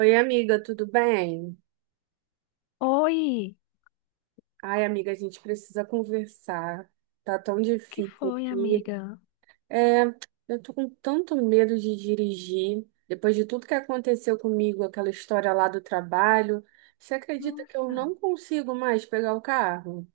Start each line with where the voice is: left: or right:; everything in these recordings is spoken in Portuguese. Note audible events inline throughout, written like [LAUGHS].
right: Oi, amiga, tudo bem?
left: Oi,
right: Ai, amiga, a gente precisa conversar. Tá tão
left: que
right: difícil
left: foi,
right: aqui.
left: amiga?
right: É, eu tô com tanto medo de dirigir. Depois de tudo que aconteceu comigo, aquela história lá do trabalho, você acredita que eu
left: Nossa,
right: não consigo mais pegar o carro?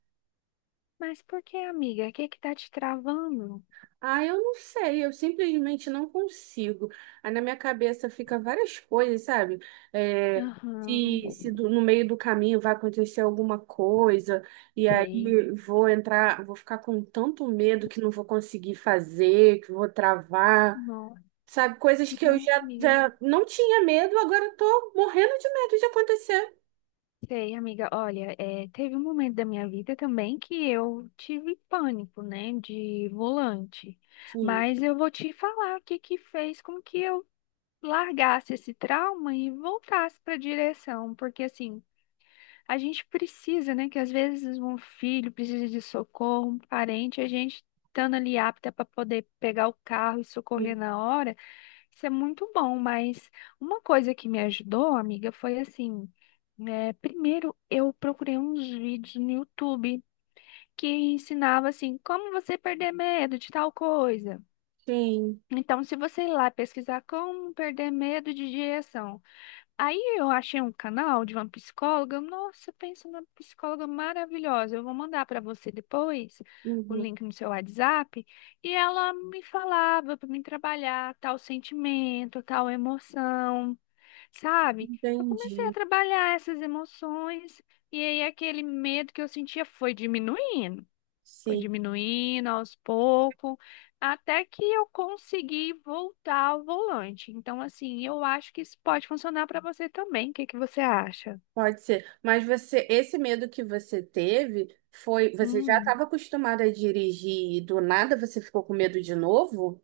left: mas por que, amiga? O que que tá te travando?
right: Ah, eu não sei, eu simplesmente não consigo. Aí na minha cabeça fica várias coisas, sabe? É,
left: Aham,
right: se se do- No meio do caminho vai acontecer alguma coisa, e aí
left: sei.
right: vou entrar, vou ficar com tanto medo que não vou conseguir fazer, que vou travar,
left: Não,
right: sabe? Coisas que eu
left: não,
right: já,
left: amiga.
right: já não tinha medo, agora eu tô morrendo de medo de acontecer.
left: Sei, amiga. Olha, é, teve um momento da minha vida também que eu tive pânico, né, de volante.
right: Sim,
left: Mas eu vou te falar o que que fez com que eu largasse esse trauma e voltasse para a direção, porque assim a gente precisa, né? Que às vezes um filho precisa de socorro, um parente, a gente estando ali apta para poder pegar o carro e socorrer
right: sim,
left: na hora, isso é muito bom. Mas uma coisa que me ajudou, amiga, foi assim: né, primeiro eu procurei uns vídeos no YouTube que ensinava assim, como você perder medo de tal coisa.
right: sim.
left: Então, se você ir lá pesquisar como perder medo de direção. Aí eu achei um canal de uma psicóloga. Nossa, pensa numa psicóloga maravilhosa. Eu vou mandar para você depois o
right: Uhum,
left: link no seu WhatsApp. E ela me falava para mim trabalhar tal sentimento, tal emoção, sabe? Eu comecei a
right: entendi.
left: trabalhar essas emoções e aí aquele medo que eu sentia foi diminuindo. Foi
right: Sim.
left: diminuindo aos poucos, até que eu consegui voltar ao volante. Então, assim, eu acho que isso pode funcionar para você também. O que que você acha?
right: Pode ser, mas você, esse medo que você teve foi, você já
left: Hum,
right: estava acostumada a dirigir e do nada você ficou com medo de novo?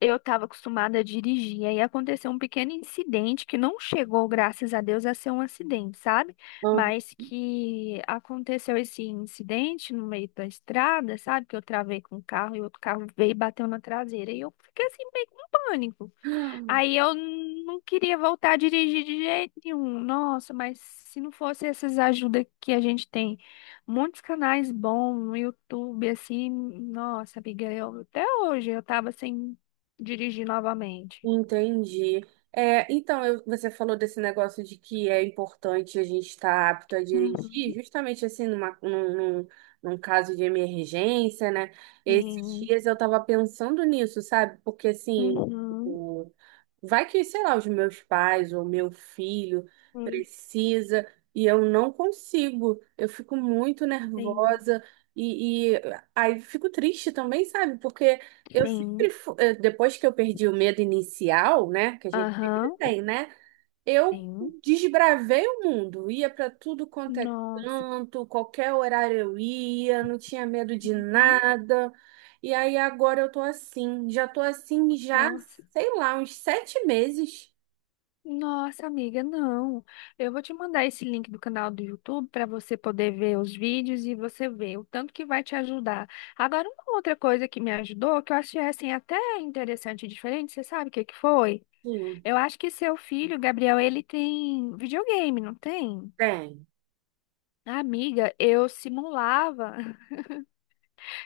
left: eu estava acostumada a dirigir, aí aconteceu um pequeno incidente que não chegou, graças a Deus, a ser um acidente, sabe?
right: Ah,
left: Mas que aconteceu esse incidente no meio da estrada, sabe? Que eu travei com o carro e outro carro veio e bateu na traseira. E eu fiquei assim, meio com pânico. Aí
right: [GASPS]
left: eu não queria voltar a dirigir de jeito nenhum. Nossa, mas se não fosse essas ajudas que a gente tem, muitos canais bons no YouTube, assim, nossa, amiga, eu, até hoje eu tava sem dirigir novamente.
right: Entendi. Você falou desse negócio de que é importante a gente estar apto a
left: Uhum,
right: dirigir, justamente assim, num, num caso de emergência, né? Esses
left: sim,
right: dias eu estava pensando nisso, sabe? Porque assim,
left: uhum,
right: o- vai que, sei lá, os meus pais ou meu filho
left: hum,
right: precisa e eu não consigo. Eu fico muito
left: sim,
right: nervosa e aí fico triste também, sabe? Porque eu sempre,
left: sim,
right: fu- eh, depois que eu perdi o medo inicial, né? Que a gente sempre
left: aham,
right: tem, né? Eu
left: sim.
right: desbravei o mundo, ia para tudo quanto é
left: Nossa,
right: canto, qualquer horário eu ia, não tinha medo de
left: uhum,
right: nada. E aí agora eu tô assim,
left: nossa.
right: sei lá, uns 7 meses.
left: Nossa, amiga, não. Eu vou te mandar esse link do canal do YouTube para você poder ver os vídeos e você ver o tanto que vai te ajudar. Agora, uma outra coisa que me ajudou, que eu achei assim até interessante e diferente, você sabe o que que foi?
right: Sim,
left: Eu acho que seu filho, Gabriel, ele tem videogame, não tem?
right: tem.
left: Amiga, eu simulava. [LAUGHS]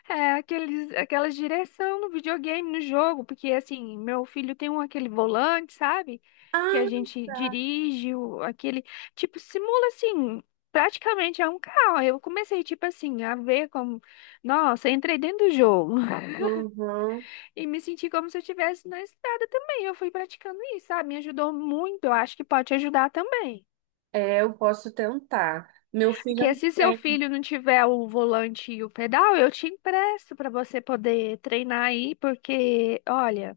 left: É, aqueles, aquelas direção no videogame, no jogo, porque assim, meu filho tem um aquele volante, sabe? Que a
right: Ah,
left: gente
right: tá.
left: dirige, aquele, tipo, simula assim, praticamente é um carro. Aí eu comecei, tipo assim, a ver como, nossa, entrei dentro do jogo [LAUGHS]
right: Uhum.
left: e me senti como se eu estivesse na estrada também. Eu fui praticando isso, sabe? Me ajudou muito, eu acho que pode te ajudar também.
right: É, eu posso tentar. Meu filho
left: Porque
right: não
left: se seu
right: tem.
left: filho não tiver o volante e o pedal, eu te empresto para você poder treinar aí, porque, olha.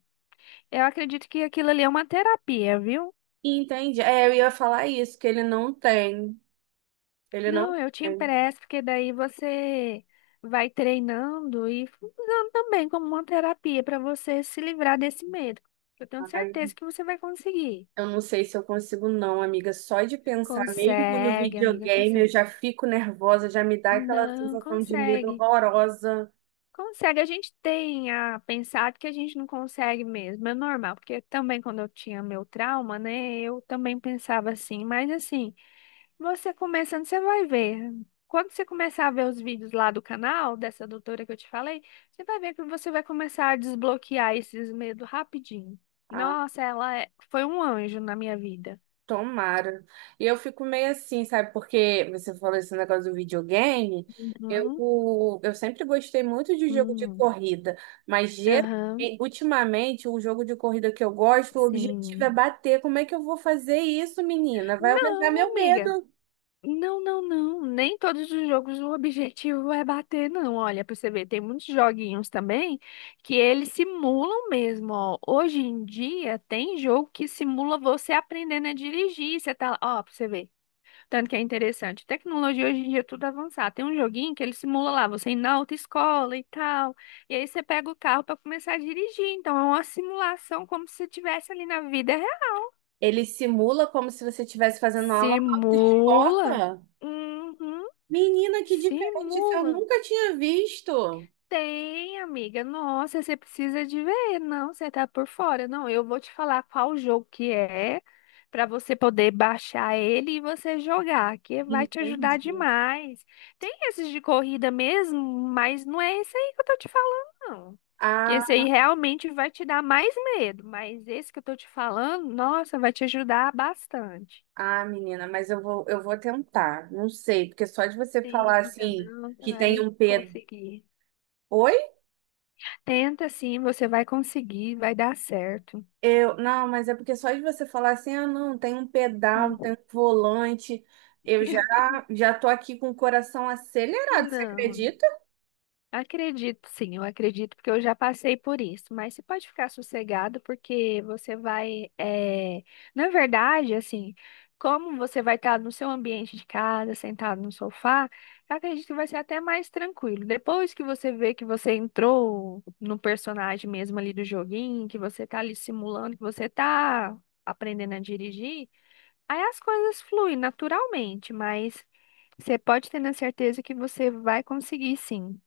left: Eu acredito que aquilo ali é uma terapia, viu?
right: Entende? É, eu ia falar isso, que ele não tem. Ele
left: Não,
right: não
left: eu te
right: tem.
left: empresto, porque daí você vai treinando e usando também como uma terapia para você se livrar desse medo. Eu tenho certeza que você vai conseguir.
right: Eu não sei se eu consigo, não, amiga. Só de pensar, mesmo no
left: Consegue, amiga,
right: videogame, eu
left: consegue.
right: já fico nervosa, já me dá aquela
left: Não,
right: sensação de medo
left: consegue.
right: horrorosa.
left: Consegue. A gente tem a pensado que a gente não consegue mesmo, é normal, porque também quando eu tinha meu trauma, né, eu também pensava assim, mas assim. Você começando, você vai ver. Quando você começar a ver os vídeos lá do canal, dessa doutora que eu te falei, você vai ver que você vai começar a desbloquear esses medos rapidinho.
right: Ah,
left: Nossa, ela foi um anjo na minha vida.
right: tomara. E eu fico meio assim, sabe? Porque você falou esse negócio do videogame.
left: Uhum.
right: Eu sempre gostei muito de jogo de
left: Hum.
right: corrida, mas geralmente,
left: Aham,
right: ultimamente, o jogo de corrida que eu gosto, o objetivo é
left: sim.
right: bater. Como é que eu vou fazer isso, menina? Vai aumentar meu
left: Não, amiga.
right: medo.
left: Não, não, não. Nem todos os jogos o objetivo é bater, não. Olha, pra você ver, tem muitos joguinhos também que eles simulam mesmo, ó. Hoje em dia tem jogo que simula você aprendendo a dirigir. Você tá lá, ó, pra você ver. Tanto que é interessante. Tecnologia hoje em dia é tudo avançado. Tem um joguinho que ele simula lá, você ir na autoescola e tal. E aí você pega o carro pra começar a dirigir. Então é uma simulação como se você estivesse ali na vida real.
right: Ele simula como se você estivesse fazendo aula na
left: Simula.
right: autoescola?
left: Uhum.
right: Menina, que diferente, isso eu
left: Simula.
right: nunca tinha visto.
left: Tem, amiga. Nossa, você precisa de ver. Não, você tá por fora. Não, eu vou te falar qual jogo que é para você poder baixar ele e você jogar, que vai te ajudar
right: Entendi.
left: demais. Tem esses de corrida mesmo, mas não é esse aí que eu tô te falando, não. Que esse aí
right: Ah,
left: realmente vai te dar mais medo, mas esse que eu tô te falando, nossa, vai te ajudar bastante.
right: ah, menina, eu vou tentar. Não sei, porque só de você falar
left: Tenta,
right: assim
left: não, você
right: que tem
left: vai
right: um ped...
left: conseguir.
right: Oi?
left: Tenta sim, você vai conseguir, vai dar certo.
right: Eu, não, mas é porque só de você falar assim, ah, não, tem um pedal, tem um volante. Eu já já tô aqui com o coração acelerado, você
left: Não,
right: acredita?
left: acredito sim, eu acredito porque eu já passei por isso, mas você pode ficar sossegado porque você vai, é, na verdade, assim, como você vai estar no seu ambiente de casa, sentado no sofá, eu acredito que vai ser até mais tranquilo. Depois que você vê que você entrou no personagem mesmo ali do joguinho, que você tá ali simulando, que você tá aprendendo a dirigir, aí as coisas fluem naturalmente, mas você pode ter na certeza que você vai conseguir, sim.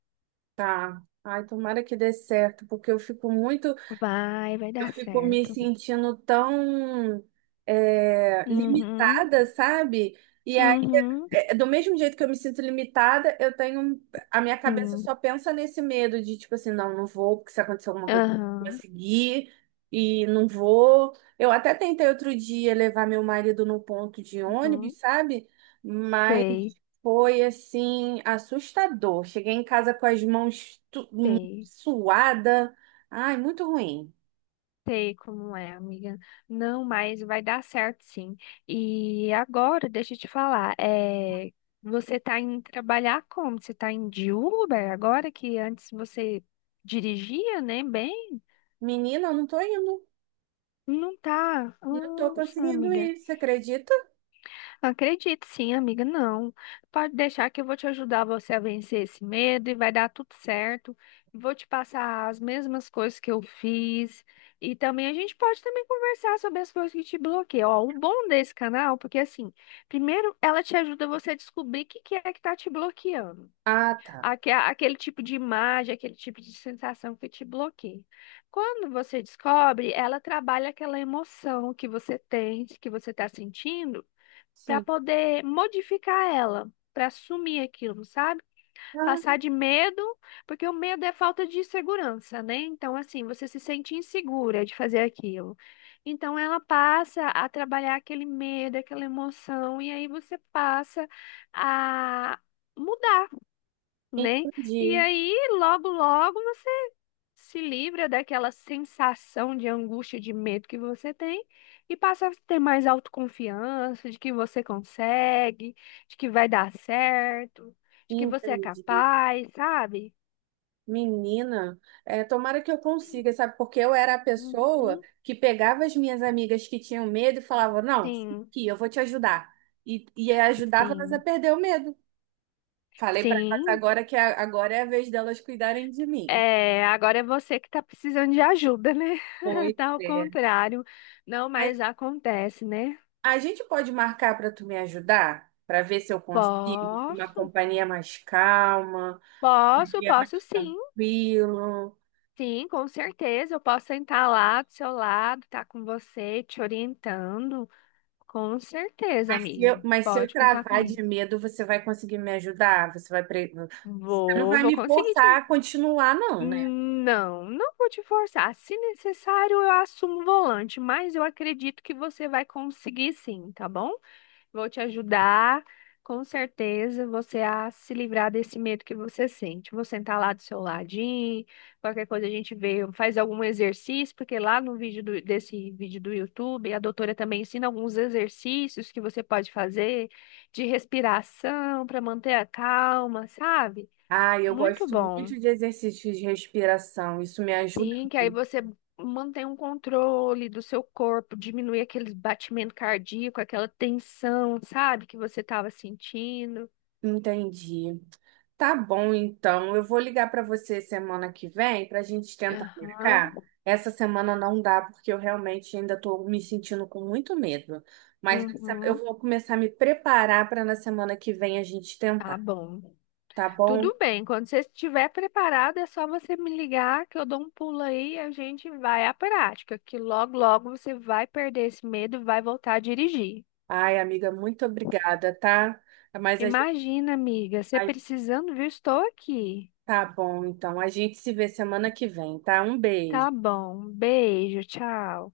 right: Tá. Ai, tomara que dê certo, porque eu fico muito.
left: Vai, vai
right: Eu
left: dar
right: fico me
left: certo.
right: sentindo tão
left: Uhum,
right: limitada, sabe? E aí,
left: uhum,
right: é, do mesmo jeito que eu me sinto limitada, eu tenho. A minha cabeça
left: sim.
right: só pensa nesse medo de, tipo assim, não vou, porque se acontecer alguma coisa, eu vou
left: Aham,
right: seguir, e não vou. Eu até tentei outro dia levar meu marido no ponto de
left: uhum.
right: ônibus, sabe? Mas
left: Sei,
right: foi, assim, assustador. Cheguei em casa com as mãos
left: sei,
right: suada. Ai, muito ruim.
left: sei como é, amiga. Não, mas vai dar certo, sim. E agora, deixa eu te falar, é, você tá indo trabalhar como? Você tá indo de Uber agora que antes você dirigia, né, bem?
right: Menina, eu não tô indo.
left: Não tá?
right: Não tô
left: Nossa,
right: conseguindo
left: amiga.
right: ir. Você acredita?
left: Acredito sim, amiga. Não. Pode deixar que eu vou te ajudar você a vencer esse medo e vai dar tudo certo. Vou te passar as mesmas coisas que eu fiz. E também a gente pode também conversar sobre as coisas que te bloqueiam. Ó, o bom desse canal, porque assim, primeiro ela te ajuda você a descobrir o que que é que tá te bloqueando
right: Ah, tá.
left: aquele tipo de imagem, aquele tipo de sensação que te bloqueia. Quando você descobre, ela trabalha aquela emoção que você tem, que você está sentindo, para
right: Sim.
left: poder modificar ela, para assumir aquilo, sabe? Passar
right: Ah,
left: de medo, porque o medo é falta de segurança, né? Então, assim, você se sente insegura de fazer aquilo. Então, ela passa a trabalhar aquele medo, aquela emoção, e aí você passa a mudar né? E
right: entendi.
left: aí, logo, logo você se livra daquela sensação de angústia, de medo que você tem e passa a ter mais autoconfiança de que você consegue, de que vai dar certo, de que você é
right: Entendi.
left: capaz, sabe?
right: Menina, é, tomara que eu consiga, sabe? Porque eu era a pessoa
left: Uhum.
right: que pegava as minhas amigas que tinham medo e falava: não,
left: Sim,
right: aqui, eu vou te ajudar. E ajudava elas a
left: sim,
right: perder o medo. Falei pra elas
left: sim.
right: agora agora é a vez delas cuidarem de mim.
left: É, agora é você que tá precisando de ajuda, né? [LAUGHS]
right: Pois
left: Tá ao
right: é.
left: contrário. Não,
right: Mas
left: mas acontece, né?
right: a gente pode marcar para tu me ajudar, para ver se eu consigo uma
left: Posso,
right: companhia mais calma, um
left: posso,
right: dia mais
left: posso sim.
right: tranquilo.
left: Sim, com certeza. Eu posso sentar lá do seu lado, estar com você, te orientando. Com certeza, amiga.
right: Mas se eu
left: Pode contar
right: travar
left: comigo.
right: de medo, você vai conseguir me ajudar? Você não
left: Vou,
right: vai
left: vou
right: me
left: conseguir te.
right: forçar a continuar, não, né?
left: Não, não vou te forçar. Se necessário, eu assumo o volante, mas eu acredito que você vai conseguir sim, tá bom? Vou te ajudar, com certeza, você a se livrar desse medo que você sente. Vou sentar lá do seu ladinho, qualquer coisa a gente vê, faz algum exercício, porque lá no vídeo desse vídeo do YouTube, a doutora também ensina alguns exercícios que você pode fazer de respiração para manter a calma, sabe?
right: Ah, eu
left: Muito
right: gosto
left: bom.
right: muito de exercícios de respiração. Isso me ajuda
left: Sim, que aí
right: muito.
left: você mantém um controle do seu corpo, diminui aquele batimento cardíaco, aquela tensão, sabe, que você estava sentindo.
right: Entendi. Tá bom, então. Eu vou ligar para você semana que vem para a gente tentar
left: Aham,
right: marcar. Essa semana não dá, porque eu realmente ainda estou me sentindo com muito medo. Eu
left: uhum,
right: vou começar a me preparar para na semana que vem a gente
left: tá
right: tentar,
left: bom.
right: tá bom?
left: Tudo bem, quando você estiver preparado, é só você me ligar que eu dou um pulo aí e a gente vai à prática, que logo, logo você vai perder esse medo e vai voltar a dirigir.
right: Ai, amiga, muito obrigada, tá? Mas a gente.
left: Imagina, amiga, você
right: Ai,
left: precisando, viu? Estou aqui.
right: tá bom, então. A gente se vê semana que vem, tá? Um beijo.
left: Tá bom, beijo, tchau.